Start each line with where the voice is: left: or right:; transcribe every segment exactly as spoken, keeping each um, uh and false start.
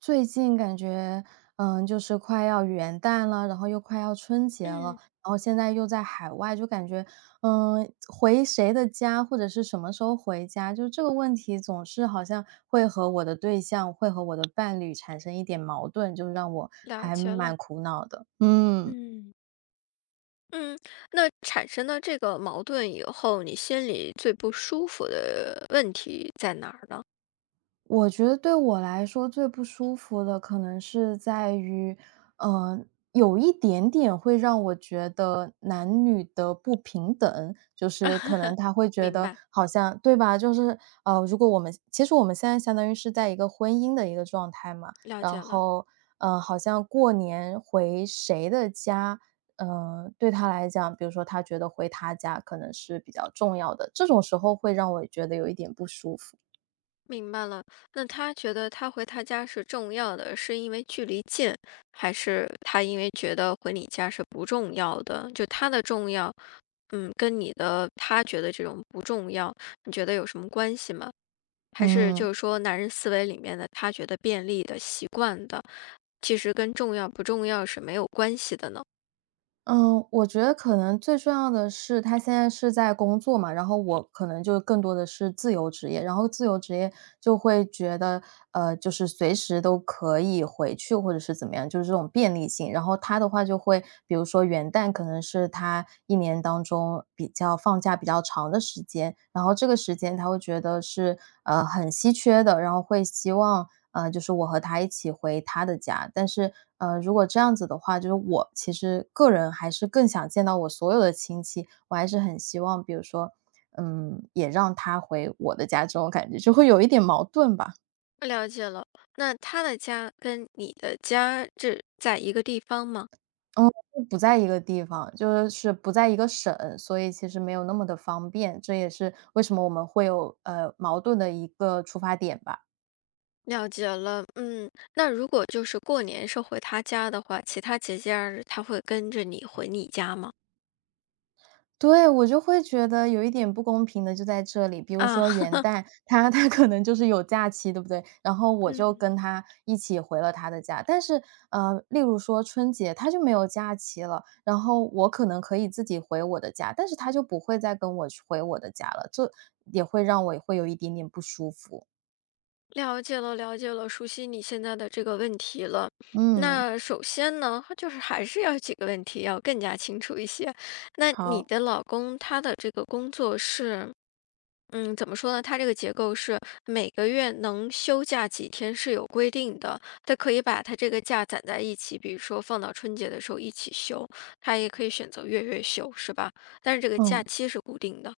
right: 最近感觉，嗯，就是快要元旦了，然后又快要春节了，
left: 嗯，
right: 然后现在又在海外，就感觉，嗯，回谁的家或者是什么时候回家，就这个问题总是好像会和我的对象，会和我的伴侣产生一点矛盾，就让我
left: 了
right: 还
left: 解了。
right: 蛮苦恼的。嗯。
left: 嗯嗯，那产生了这个矛盾以后，你心里最不舒服的问题在哪儿呢？
right: 我觉得对我来说最不舒服的可能是在于，呃，有一点点会让我觉得男女的不平等，就是可能 他会觉
left: 明
right: 得
left: 白，
right: 好像对吧？就是呃，如果我们其实我们现在相当于是在一个婚姻的一个状态嘛，
left: 了
right: 然
left: 解了，
right: 后呃，好像过年回谁的家，呃，对他来讲，比如说他觉得回他家可能是比较重要的，这种时候会让我觉得有一点不舒服。
left: 明白了。那他觉得他回他家是重要的，是因为距离近，还是他因为觉得回你家是不重要的？就他的重要，嗯，跟你的他觉得这种不重要，你觉得有什么关系吗？还是
right: 嗯，
left: 就是说男人思维里面的他觉得便利的、习惯的，其实跟重要不重要是没有关系的呢？
right: 嗯，我觉得可能最重要的是他现在是在工作嘛，然后我可能就更多的是自由职业，然后自由职业就会觉得，呃，就是随时都可以回去或者是怎么样，就是这种便利性。然后他的话就会，比如说元旦可能是他一年当中比较放假比较长的时间，然后这个时间他会觉得是呃很稀缺的，然后会希望。呃，就是我和他一起回他的家。但是，呃，如果这样子的话，就是我其实个人还是更想见到我所有的亲戚，我还是很希望，比如说，嗯，也让他回我的家，这种感觉就会有一点矛盾吧。
left: 了解了，那他的家跟你的家是在一个地方吗？
right: 嗯，不在一个地方，就是不在一个省，所以其实没有那么的方便，这也是为什么我们会有呃矛盾的一个出发点吧。
left: 了解了，嗯，那如果就是过年是回他家的话，其他节假日他会跟着你回你家吗？
right: 对，我就会觉得有一点不公平的就在这里。比如
left: 啊，
right: 说元 旦，他 他可能就是有假期，对不对？然后我就
left: 嗯，
right: 跟他一起回了他的家。但是，呃，例如说春节，他就没有假期了，然后我可能可以自己回我的家，但是他就不会再跟我去回我的家了，就也会让我会有一点点不舒服。
left: 了解了，了解了，熟悉你现在的这个问题了。
right: 嗯，
left: 那首先呢，就是还是要几个问题要更加清楚一些。那你
right: 好，
left: 的老公他的这个工作是，嗯，怎么说呢？他这个结构是每个月能休假几天是有规定的，他可以把他这个假攒在一起，比如说放到春节的时候一起休，他也可以选择月月休，是吧？但是这个假
right: 嗯。
left: 期是固定的。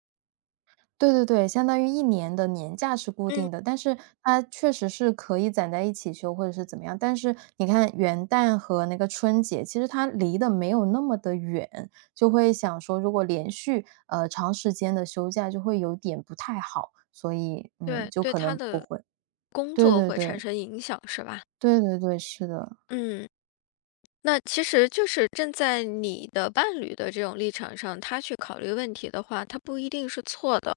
right: 对对对，相当于一年的年假是固定
left: 嗯，
right: 的，但是它确实是可以攒在一起休或者是怎么样。但是你看元旦和那个春节，其实它离得没有那么的远，就会想说如果连续，呃，长时间的休假就会有点不太好，所以，嗯，
left: 对，
right: 就
left: 对
right: 可
left: 他
right: 能不
left: 的
right: 会。
left: 工
right: 对
left: 作
right: 对
left: 会产
right: 对，
left: 生影响，是吧？
right: 对对对，是的，
left: 嗯。那其实就是站在你的伴侣的这种立场上，他去考虑问题的话，他不一定是错的。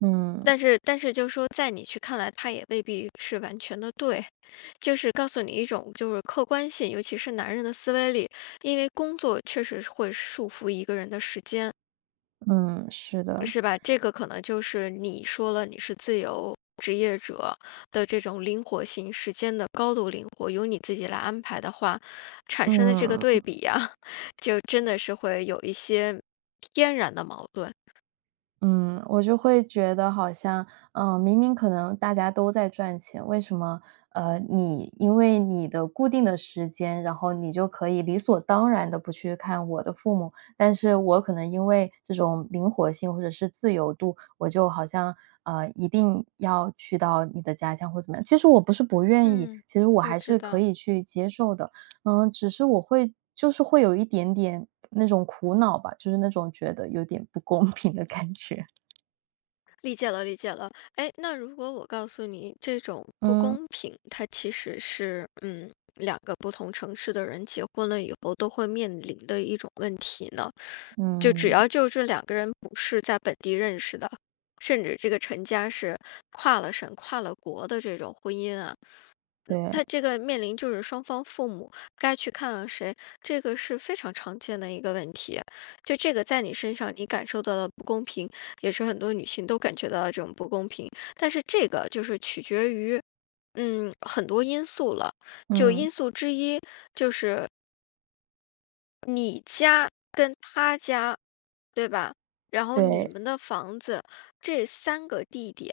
right: 嗯，
left: 但是，但是就说在你去看来，他也未必是完全的对，就是告诉你一种就是客观性，尤其是男人的思维里，因为工作确实是会束缚一个人的时间，
right: 嗯，是的，
left: 是吧？这个可能就是你说了你是自由职业者的这种灵活性，时间的高度灵活，由你自己来安排的话，产生的这个对
right: 嗯。
left: 比呀，就真的是会有一些天然的矛盾。
right: 嗯，我就会觉得好像，嗯，明明可能大家都在赚钱，为什么，呃，你因为你的固定的时间，然后你就可以理所当然的不去看我的父母，但是我可能因为这种灵活性或者是自由度，我就好像，呃，一定要去到你的家乡或怎么样。其实我不是不愿意，
left: 嗯，
right: 其实我
left: 我
right: 还
left: 知
right: 是可
left: 道。
right: 以去接受的，嗯，只是我会就是会有一点点那种苦恼吧，就是那种觉得有点不公平的感觉。
left: 理解了，理解了。哎，那如果我告诉你这种不
right: 嗯，
left: 公平，它其实是嗯，两个不同城市的人结婚了以后都会面临的一种问题呢？就只
right: 嗯，
left: 要就这两个人不是在本地认识的，甚至这个成家是跨了省、跨了国的这种婚姻啊，嗯，
right: 对，
left: 他这个面临就是双方父母该去看看谁，这个是非常常见的一个问题。就这个在你身上，你感受到了不公平。也是很多女性都感觉到这种不公平。但是这个就是取决于，嗯，很多因素了，就
right: 嗯，
left: 因素之一，对吧？然后你
right: 对，
left: 们的房子这三个地点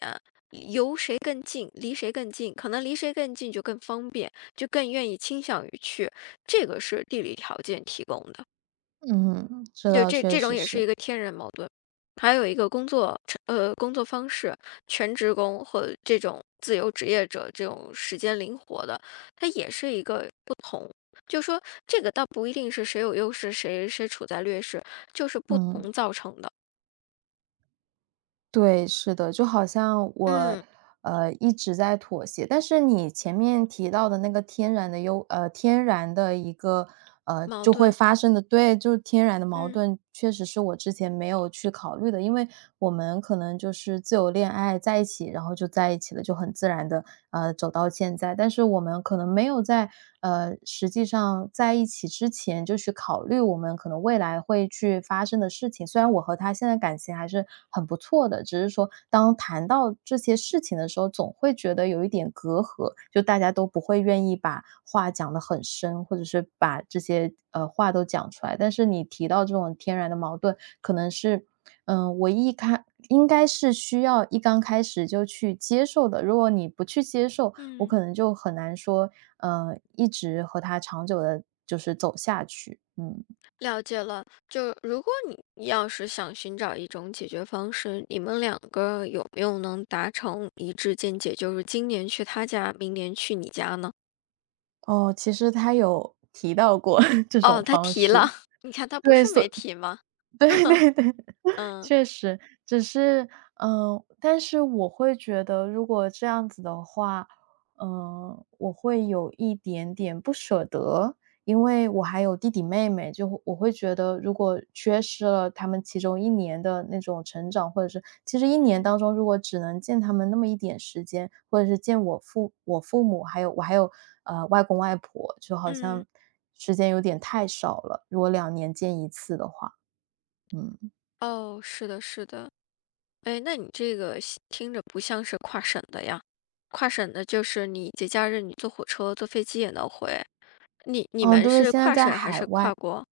left: 由谁更近，离谁更近，可能离谁更近就更方便，就更愿意倾向于去，这个是地理条件提供的。
right: 嗯，这
left: 就
right: 倒
left: 这
right: 确
left: 这种
right: 实
left: 也是
right: 是，
left: 一个天然矛盾。还有一个工作成呃，工作方式，全职工或这种自由职业者，这种时间灵活的，它也是一个就说这个倒不一定是谁有优势，谁谁处在劣势，就是不
right: 嗯。
left: 同造成的。
right: 对，是的，就好像我，
left: 嗯，
right: 呃，一直在妥协。但是你前面提到的那个天然的优呃，天然的一个，呃，
left: 矛
right: 就会
left: 盾，
right: 发生的对，就是天然的矛
left: 嗯
right: 盾，确实是我之前没有去考虑的。因为我们可能就是自由恋爱在一起，然后就在一起了，就很自然的，呃，走到现在。但是我们可能没有在在呃实际上在一起之前就去考虑我们可能未来会去发生的事情。虽然我和他现在感情还是很不错的，只是说当谈到这些事情的时候，总会觉得有一点隔阂，就大家都不会愿意把话讲得很深，或者是把这些呃话都讲出来。但是你提到这种天然的矛盾，可能是。嗯，我一开应该是需要一刚开始就去接受的。如果你不去接受，我
left: 嗯，
right: 可能就很难说呃，一直和他长久的，就是走下去，嗯。
left: 了解了。就如果你要是想寻找一种解决方式，你们两个有没有能达成一致见解，就是今年去他家，明年去你家呢？
right: 哦，其实他有提到过 这种
left: 哦，他
right: 方
left: 提了，
right: 式。
left: 你看他不
right: 对，
left: 是
right: 所
left: 没提吗？
right: 对对对，
left: 嗯。
right: 确实。只是，嗯，但是我会觉得如果这样子的话，嗯，我会有一点点不舍得，因为我还有弟弟妹妹，就会我会觉得如果缺失了他们其中一年的那种成长，或者是其实一年当
left: 嗯。
right: 中如果只能见他们那么一点时间，或者是见我父我父母，还有我还有，呃，外公外婆，就好
left: 嗯，
right: 像时间有点太少了，如果两年见一次的话。嗯，
left: 哦，是的是的。哎，那你这个西听着不像是跨省的呀，跨省的就是你节假日你坐火车、坐飞机也能回，你你
right: 哦，
left: 们
right: 对，
left: 是
right: 现在
left: 跨
right: 在
left: 省还
right: 海
left: 是跨
right: 外，
left: 国？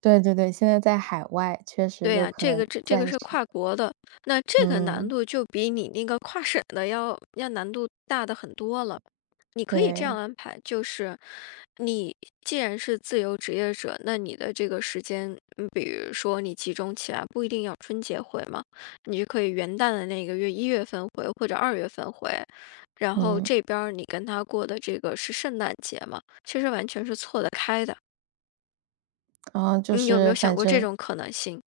right: 对对对，现在在海外，确实
left: 对
right: 就
left: 呀，
right: 可
left: 这个
right: 能
left: 这这个
right: 暂
left: 是
right: 时
left: 跨国的，那这个难
right: 嗯，
left: 度就比你那个跨省的要要难度大的很多了。你可以这
right: 对，
left: 样安排，就是你既然是自由职业者，那你的这个时间，嗯比如说你集中起来，不一定要春节回嘛，你就可以元旦的那个月一月份回或者二月份回，然后
right: 嗯，
left: 这边儿你跟他过的这个是圣诞节嘛，其实完全是错得开的。
right: 然后就
left: 你有没
right: 是
left: 有想
right: 反
left: 过这
right: 正
left: 种可能性？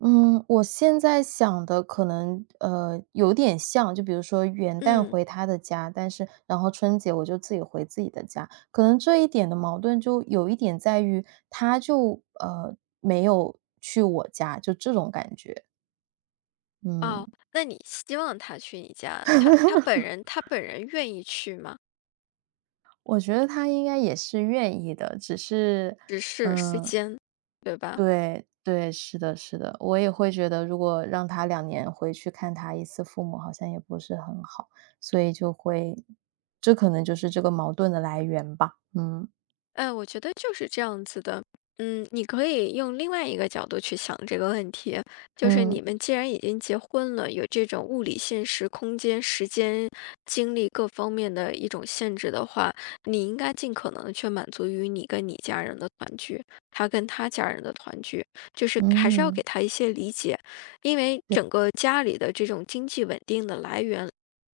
right: 嗯，我现在想的可能，呃，有点像，就比如说元旦
left: 嗯。
right: 回他的家，但是然后春节我就自己回自己的家，可能这一点的矛盾就有一点在于，他就，呃，没有去我家，就这种感觉，嗯。
left: 哦，那你希望他去你家，他他本人他本人愿意去吗？
right: 我觉得他应该也是愿意的，只是，
left: 只是时
right: 嗯，
left: 间，对吧？
right: 对对，是的，是的，我也会觉得，如果让他两年回去看他一次父母，好像也不是很好，所以就会，这可能就是这个矛盾的来源吧。嗯
left: 哎，我觉得就是这样子的。嗯，你可以用另外一个角度去想这个问题，就是
right: 嗯
left: 你们既然已经结婚了，有这种物理、现实、空间、时间、精力各方面的一种限制的话，你应该尽可能的去满足于你跟你家人的团聚，他跟他家人的团聚，就是还是要
right: 嗯
left: 给他一些理解，因为整个家里的这种经济稳定的来源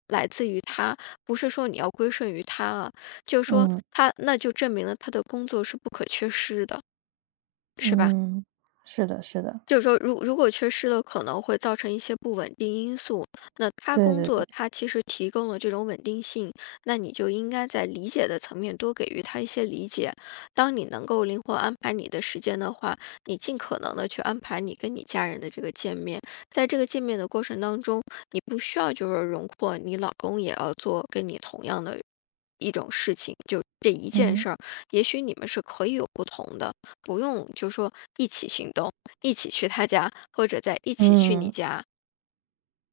left: 来自于他，不是说你要归顺于他啊。就说
right: 嗯
left: 他那就证明了他的工作是不可缺失的，是吧？
right: 嗯，嗯是的，是的，
left: 就是说，如如果缺失了，可能会造成一些不稳定因素。那他
right: 对
left: 工
right: 对对，
left: 作，他其实提供了这种稳定性，那你就应该在理解的层面多给予他一些理解。当你能够灵活安排你的时间的话，你尽可能的去安排你跟你家人的这个见面。在这个见面的过程当中，你不需要就是荣获你老公也要做跟你同样的一种事情，就这一件
right: 嗯
left: 事儿，也许你们是可以有不同的，不用就说一起行动。一起去他家，或者再一起去你
right: 嗯。
left: 家。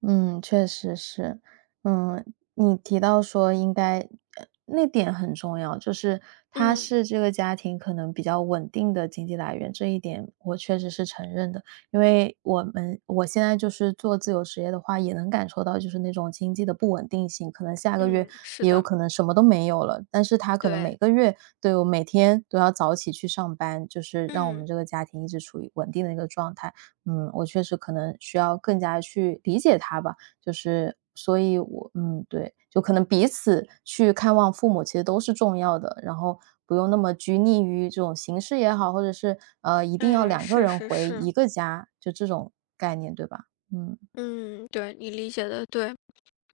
right: 嗯，确实是。嗯，你提到说应该呃那点很重要，就是他
left: 嗯
right: 是这个家庭可能比较稳定的经济来源，这一点我确实是承认的。因为我们我现在就是做自由职业的话，也能感受到就是那种经济的不稳定性，可能下个月
left: 嗯，是
right: 也有
left: 的，
right: 可能什么都没有了，但是他可能每
left: 对，
right: 个月都有每天都要早起去上班，就是让我们
left: 嗯，
right: 这个家庭一直处于稳定的一个状态。嗯，我确实可能需要更加去理解他吧，就是所以我嗯，对，就可能彼此去看望父母其实都是重要的，然后不用那么拘泥于这种形式也好，或者是呃一定要
left: 哎，
right: 两个
left: 是
right: 人
left: 是
right: 回
left: 是，
right: 一个家，就这种概念，对吧？嗯，
left: 嗯，对你理解的对。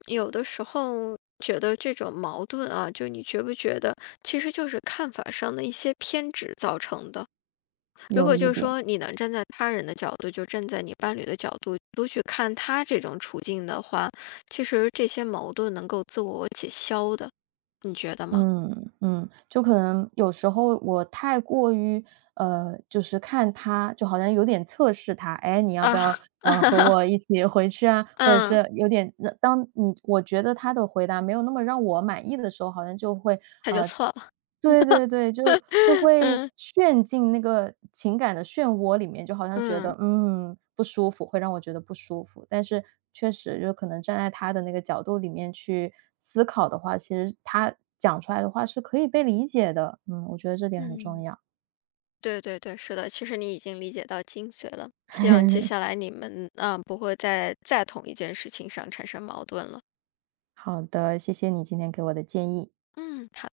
left: 有的时候觉得这种矛盾啊，就你觉不觉得，其实就是看法上的一些偏执造成的。如
right: 有
left: 果
right: 一
left: 就是
right: 点。
left: 说你能站在他人的角度，就站在你伴侣的角度，多去看他这种处境的话，其实这些矛盾能够自我解消的，你觉得吗？
right: 嗯嗯，就可能有时候我太过于呃，就是看他，就好像有点测试他，哎，你要不
left: 啊，
right: 要呃和我一起回去啊？或者
left: 嗯。
right: 是有点，那当你我觉得他的回答没有那么让我满意的时候，好像就会
left: 他就
right: 呃
left: 错了。
right: 对对对，就就 会
left: 嗯
right: 陷进那个情感的漩涡里面，就好像觉
left: 嗯。
right: 得，嗯，不舒服，会让我觉得不舒服。但是确实就可能站在他的那个角度里面去思考的话，其实他讲出来的话是可以被理解的。嗯，我觉得这点很重
left: 嗯。
right: 要。
left: 对对对，是的，其实你已经理解到精髓了。希望接下 来你们啊，呃，不会在再同一件事情上产生矛盾了。
right: 好的，谢谢你今天给我的建议。
left: 嗯，好。